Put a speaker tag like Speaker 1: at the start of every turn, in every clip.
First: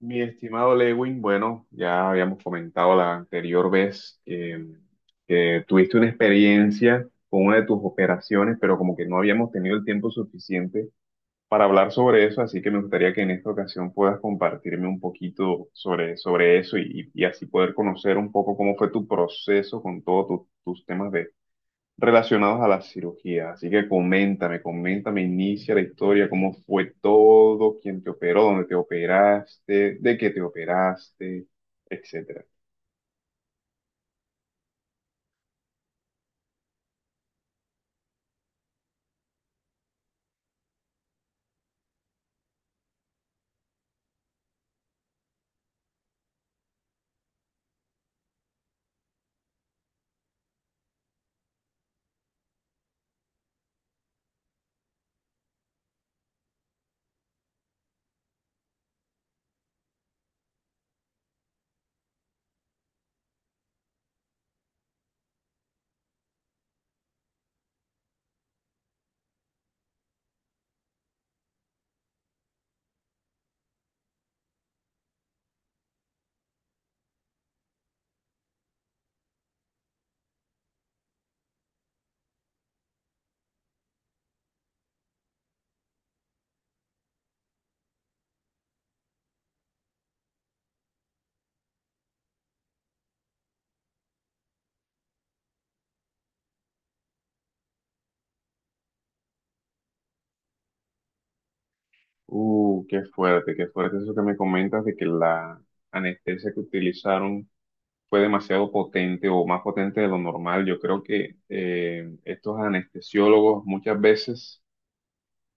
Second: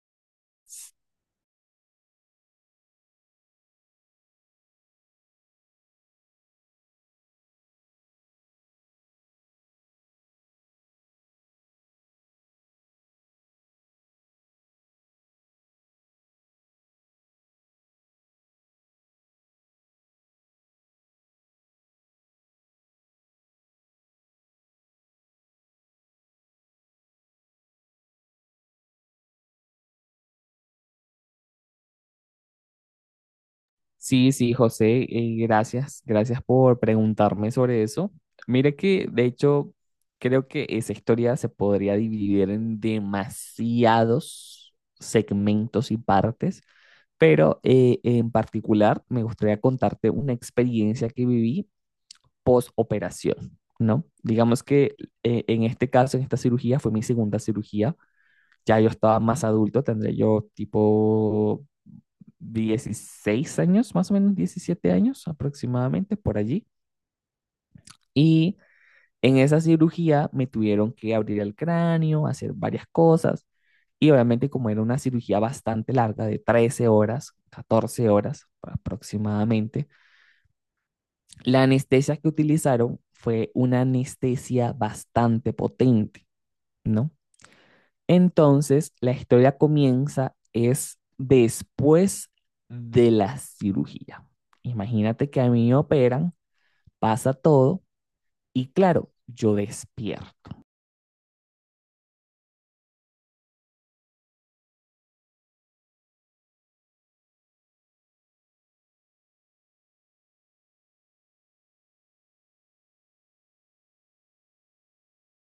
Speaker 1: Mi estimado Lewin, bueno, ya habíamos comentado la anterior vez que tuviste una experiencia con una de tus operaciones, pero como que no habíamos tenido el tiempo suficiente para hablar sobre eso, así que me gustaría que en esta ocasión puedas compartirme un poquito sobre eso y así poder conocer un poco cómo fue tu proceso con todos tus temas relacionados a la cirugía. Así que coméntame, coméntame, inicia la historia, cómo fue todo, quién te operó, dónde te operaste, de qué te operaste, etcétera.
Speaker 2: Sí, sí, José, gracias, gracias por preguntarme sobre eso. Mire que, de hecho, creo que esa historia se podría dividir en demasiados segmentos y partes, pero en particular me gustaría contarte una experiencia que viví post operación, ¿no? Digamos que en este caso, en esta cirugía, fue mi segunda cirugía. Ya yo estaba más adulto, tendré yo tipo 16 años, más o menos 17 años aproximadamente, por allí. Y en esa cirugía me tuvieron que abrir el cráneo, hacer varias cosas. Y obviamente como era una cirugía bastante larga, de 13 horas, 14 horas aproximadamente, la anestesia que utilizaron fue una anestesia bastante potente, ¿no? Entonces, la historia comienza es después de la cirugía. Imagínate que a mí me operan, pasa todo y claro, yo despierto.
Speaker 1: Qué fuerte, qué fuerte eso que me comentas de que la anestesia que utilizaron fue demasiado potente o más potente de lo normal. Yo creo que estos anestesiólogos muchas veces.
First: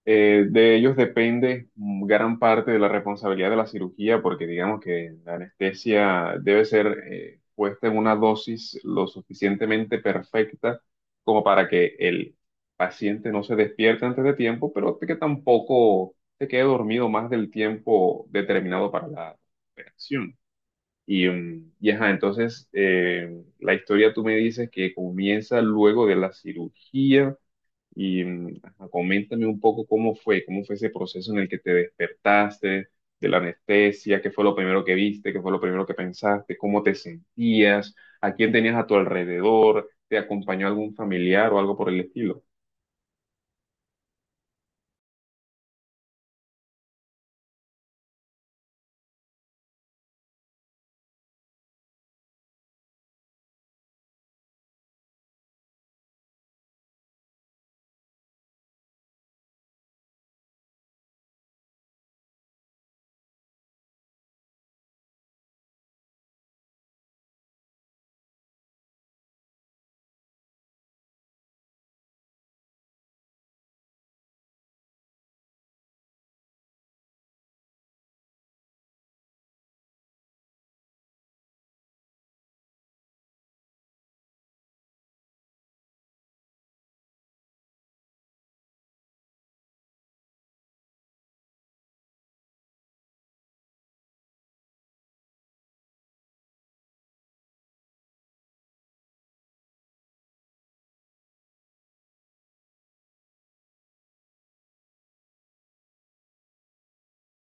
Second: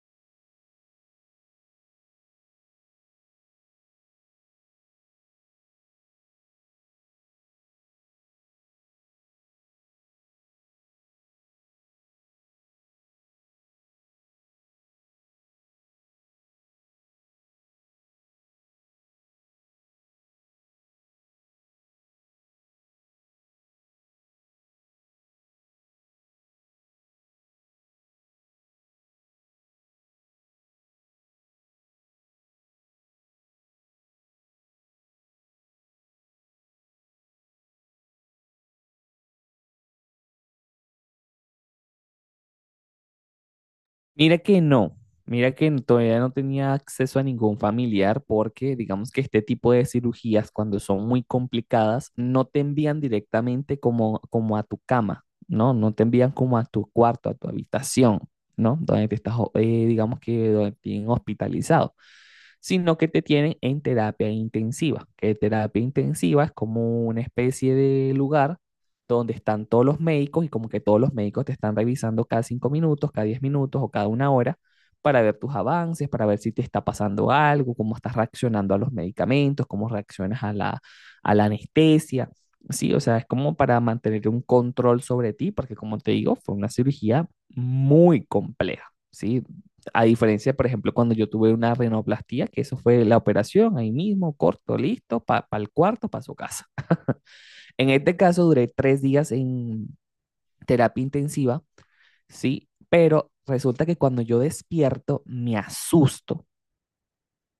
Speaker 1: De ellos depende gran parte de la responsabilidad de la cirugía, porque digamos que la anestesia debe ser puesta en una dosis lo suficientemente perfecta como para que el paciente no se despierte antes de tiempo, pero que tampoco se quede dormido más del tiempo determinado para la operación. Y ajá, entonces la historia tú me dices que comienza luego de la cirugía y ajá, coméntame un poco cómo fue ese proceso en el que te despertaste de la anestesia, qué fue lo primero que viste, qué fue lo primero que pensaste, cómo te sentías, a quién tenías a tu alrededor, te acompañó algún familiar o algo por el estilo.
Speaker 2: Mira que no, mira que todavía no tenía acceso a ningún familiar porque digamos que este tipo de cirugías cuando son muy complicadas no te envían directamente como a tu cama, ¿no? No te envían como a tu cuarto, a tu habitación, ¿no? Donde te estás, digamos que donde te tienen hospitalizado, sino que te tienen en terapia intensiva, que terapia intensiva es como una especie de lugar donde están todos los médicos y como que todos los médicos te están revisando cada 5 minutos, cada 10 minutos o cada una hora para ver tus avances, para ver si te está pasando algo, cómo estás reaccionando a los medicamentos, cómo reaccionas a la anestesia. Sí, o sea, es como para mantener un control sobre ti, porque como te digo, fue una cirugía muy compleja, ¿sí? A diferencia, por ejemplo, cuando yo tuve una rinoplastía, que eso fue la operación ahí mismo, corto, listo, para pa el cuarto, para su casa. En este caso duré 3 días en terapia intensiva, ¿sí? Pero resulta que cuando yo despierto me asusto,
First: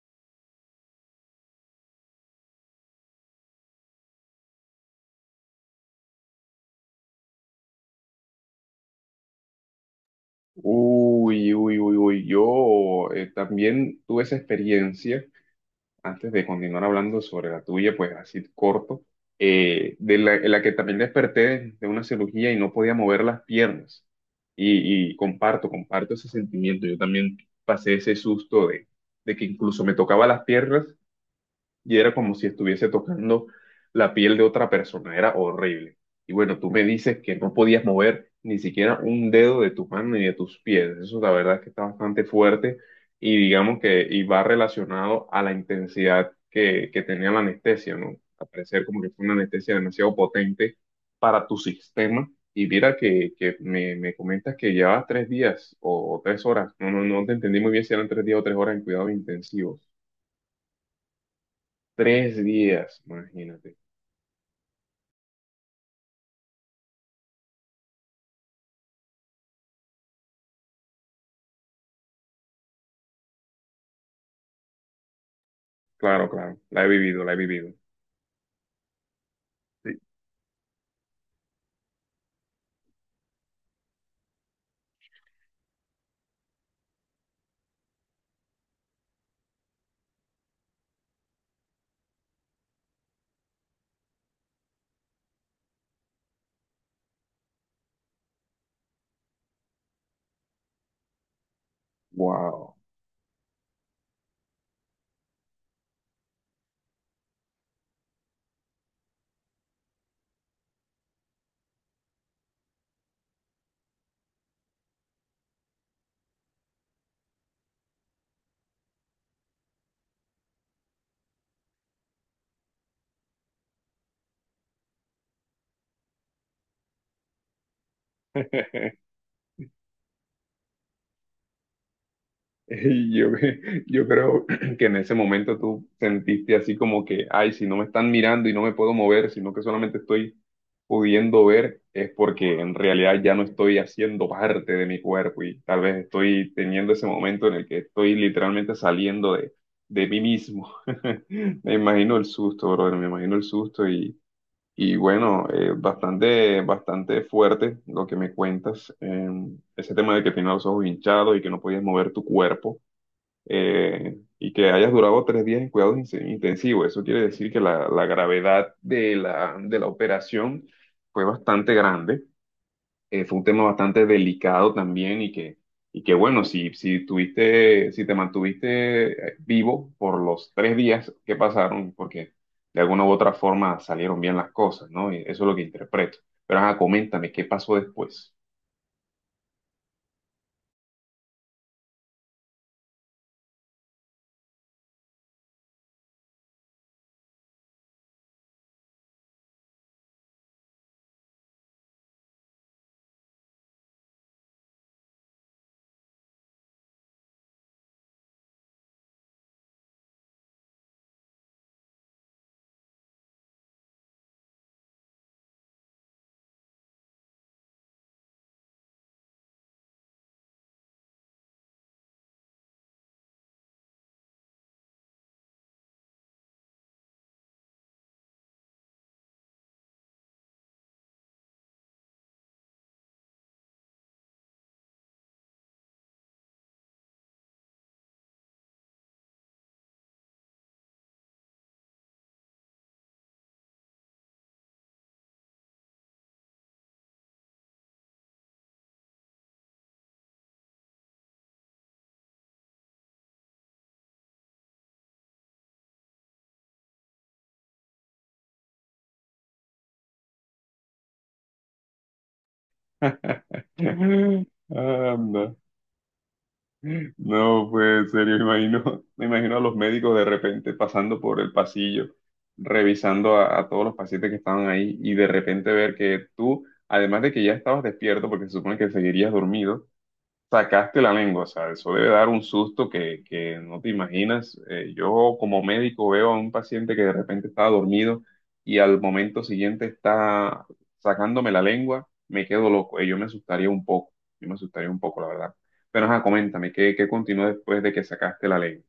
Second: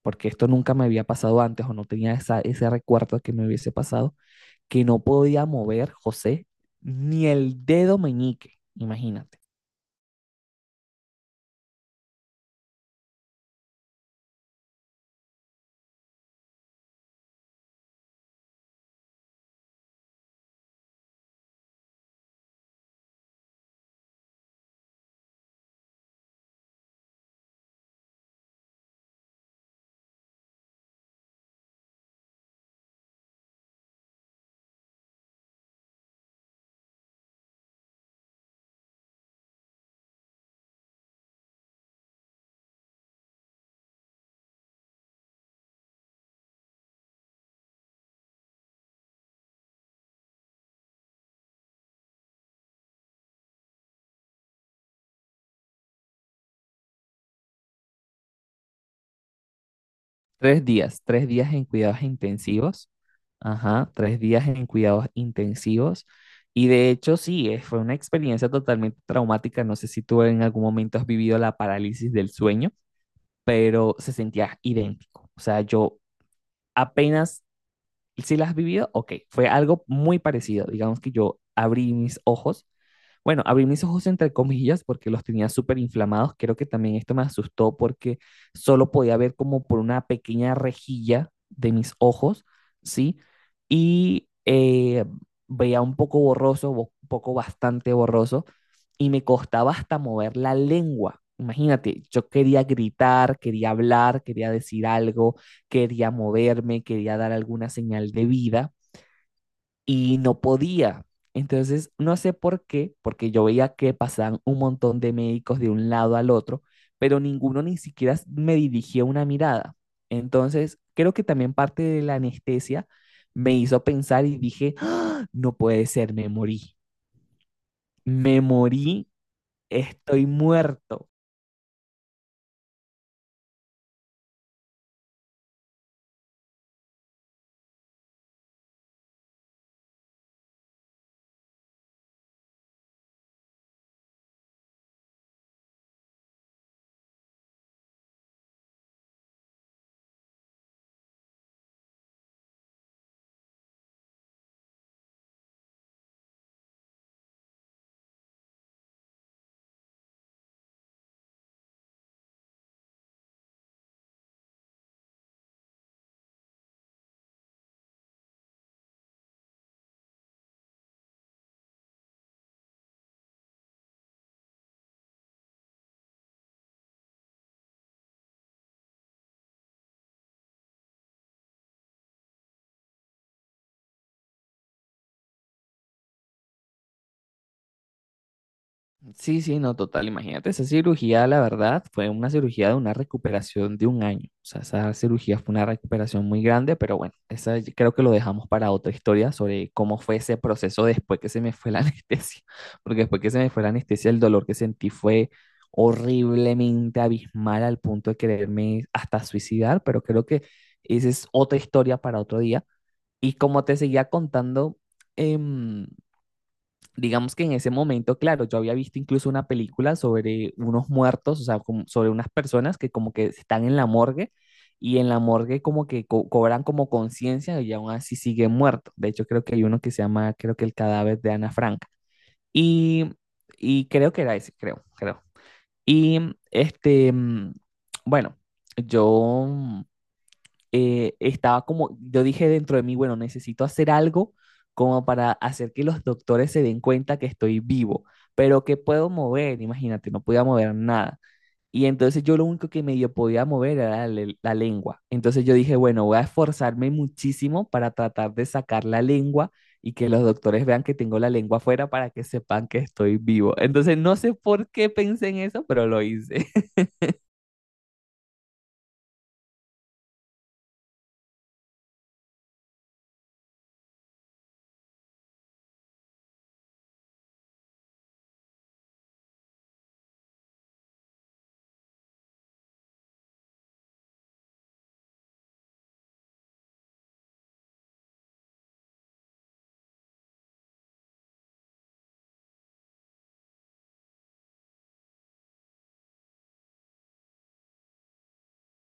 Speaker 2: porque esto nunca me había pasado antes o no tenía esa, ese recuerdo que me hubiese pasado, que no podía mover, José, ni el dedo meñique, imagínate.
Speaker 1: Uy, uy, uy, uy, yo también tuve esa experiencia antes de continuar hablando sobre la tuya, pues así corto, en la que también desperté una cirugía y no podía mover las piernas. Y comparto, comparto ese sentimiento. Yo también pasé ese susto de que incluso me tocaba las piernas y era como si estuviese tocando la piel de otra persona, era horrible. Y bueno, tú me dices que no podías mover ni siquiera un dedo de tu mano ni de tus pies, eso la verdad es que está bastante fuerte y digamos que y va relacionado a la intensidad que tenía la anestesia, ¿no? Al parecer como que fue una anestesia demasiado potente para tu sistema. Y mira que, que me comentas que llevabas 3 días o 3 horas. No, no, no te entendí muy bien si eran 3 días o 3 horas en cuidados intensivos.
Speaker 2: 3 días, 3 días en cuidados
Speaker 1: Tres
Speaker 2: intensivos,
Speaker 1: días, imagínate.
Speaker 2: ajá, 3 días en cuidados intensivos. Y de hecho, sí, fue una experiencia totalmente traumática. No sé si tú en algún momento has vivido la parálisis del sueño, pero se sentía idéntico. O sea, yo
Speaker 1: Claro, claro, la he vivido, la he
Speaker 2: apenas,
Speaker 1: vivido.
Speaker 2: si las has vivido, ok, fue algo
Speaker 1: Sí.
Speaker 2: muy parecido. Digamos que yo abrí mis ojos, bueno, abrí mis ojos entre comillas porque los tenía súper inflamados. Creo que también esto me asustó porque solo podía ver como por una pequeña rejilla de mis ojos, ¿sí? Y veía un poco borroso, un poco bastante borroso, y me costaba hasta mover la lengua. Imagínate, yo quería
Speaker 1: Wow.
Speaker 2: gritar, quería hablar, quería decir algo, quería moverme, quería dar alguna señal de vida, y no podía. Entonces, no sé por qué, porque yo veía que pasaban un montón de médicos de un lado al otro, pero ninguno ni siquiera me dirigía una mirada. Entonces, creo que también parte de la anestesia me hizo pensar y dije, "¡Ah! No puede ser, me morí, estoy muerto".
Speaker 1: Y yo creo que en ese momento tú sentiste así como que, ay, si no me están mirando y no me puedo mover, sino que solamente estoy pudiendo ver, es porque en realidad ya no estoy haciendo parte de mi cuerpo y tal vez estoy teniendo ese momento en el que estoy literalmente saliendo de mí mismo. Me imagino el susto, brother, me imagino el susto. Y bueno, bastante, bastante fuerte lo que me cuentas. Ese tema de que tienes los ojos hinchados y que no podías mover tu cuerpo y que hayas durado 3 días en cuidados intensivos. Eso quiere decir que la gravedad de la operación fue bastante grande. Fue un tema bastante delicado también y que bueno, si te mantuviste vivo por los 3 días que pasaron, porque de alguna u otra forma salieron bien las cosas, ¿no? Y eso es lo que interpreto. Pero ajá, coméntame, ¿qué pasó después?
Speaker 2: Sí, sí, no, total. Imagínate, esa cirugía, la verdad, fue una cirugía de una recuperación de 1 año. O sea, esa cirugía fue una recuperación muy grande, pero bueno, esa yo creo que lo dejamos para otra historia sobre cómo fue ese proceso después que se me fue la anestesia. Porque después que se me fue la anestesia, el dolor que sentí fue horriblemente abismal al punto de quererme hasta suicidar, pero creo que esa es otra historia para otro día. Y como te seguía contando, em, digamos que en ese momento, claro, yo había visto incluso una película sobre unos muertos, o sea, sobre unas personas que como que están en la morgue y en la morgue como que cobran como conciencia y aún así siguen muertos. De hecho, creo que hay uno que se llama, creo que el cadáver de Ana Frank. Y, y creo que era ese, creo, creo. Y este, mm, bueno, yo estaba como, yo dije dentro de mí, bueno, necesito hacer algo como para hacer que los doctores se den cuenta que estoy vivo, pero que puedo mover, imagínate, no podía mover nada. Y entonces yo lo único que medio podía mover era la lengua. Entonces yo dije, bueno, voy a esforzarme muchísimo para tratar de sacar la lengua y que los doctores vean que tengo la lengua afuera para que sepan que estoy vivo. Entonces no sé por qué pensé en
Speaker 1: Anda.
Speaker 2: eso, pero lo hice.
Speaker 1: No, pues en serio, me imagino, me imagino a los médicos de repente pasando por el pasillo, revisando a todos los pacientes que estaban ahí y de repente ver que tú, además de que ya estabas despierto, porque se supone que seguirías dormido, sacaste la lengua, o sea, eso debe dar un susto que no te imaginas. Yo como médico veo a un paciente que de repente estaba dormido y al momento siguiente está sacándome la lengua, me quedo loco. Yo me asustaría un poco, yo me asustaría un poco, la verdad. Pero ajá, coméntame, ¿Qué continuó después de que sacaste la lengua?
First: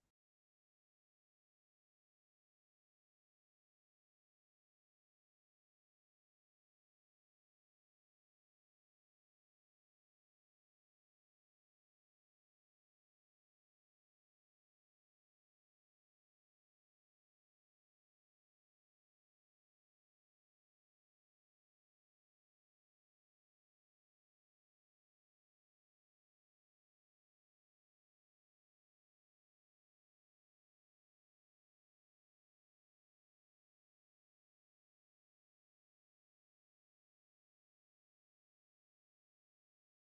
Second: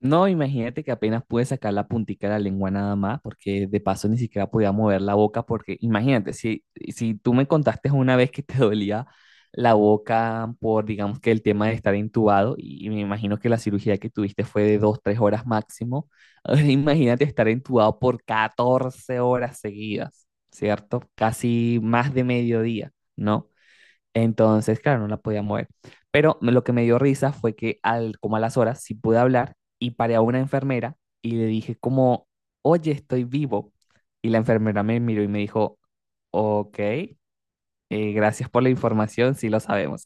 Speaker 2: No, imagínate que apenas pude sacar la puntica de la lengua nada más, porque de paso ni siquiera podía mover la boca, porque imagínate, si tú me contaste una vez que te dolía la boca por, digamos que el tema de estar intubado, y, me imagino que la cirugía que tuviste fue de 2, 3 horas máximo, ahora imagínate estar intubado por 14 horas seguidas, ¿cierto? Casi más de mediodía, ¿no? Entonces, claro, no la podía mover. Pero lo que me dio risa fue que como a las horas sí pude hablar y paré a una enfermera y le dije como, oye, estoy vivo. Y la enfermera me miró y me dijo, ok, gracias por la información, sí lo sabemos.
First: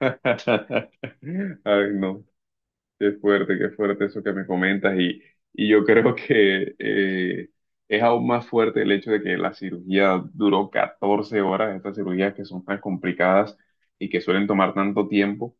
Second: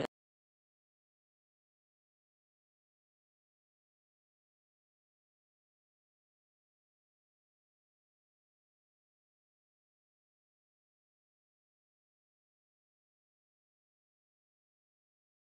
Speaker 1: Ay, no. Qué fuerte eso que me comentas y yo creo que es aún más fuerte el hecho de que la cirugía duró 14 horas, estas cirugías que son tan complicadas y que suelen tomar tanto tiempo.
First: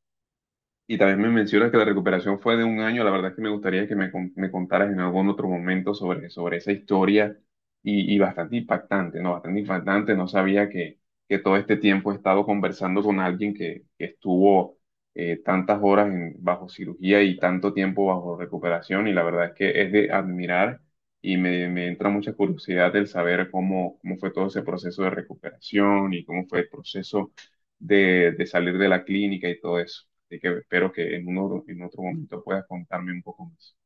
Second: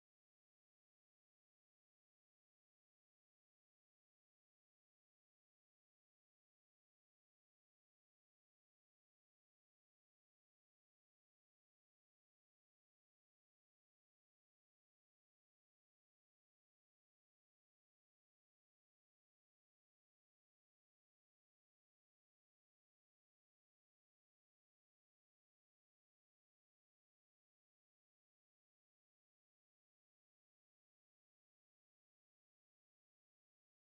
Speaker 1: Y también me mencionas que la recuperación fue de un año. La verdad es que me gustaría que me contaras en algún otro momento sobre esa historia y bastante impactante, ¿no? Bastante impactante. No sabía que todo este tiempo he estado conversando con alguien que estuvo tantas horas bajo cirugía y tanto tiempo bajo recuperación. Y la verdad es que es de admirar y me entra mucha curiosidad el saber cómo, cómo fue todo ese proceso de recuperación y cómo fue el proceso de salir de la clínica y todo eso. Así que espero que en otro momento puedas contarme un poco más.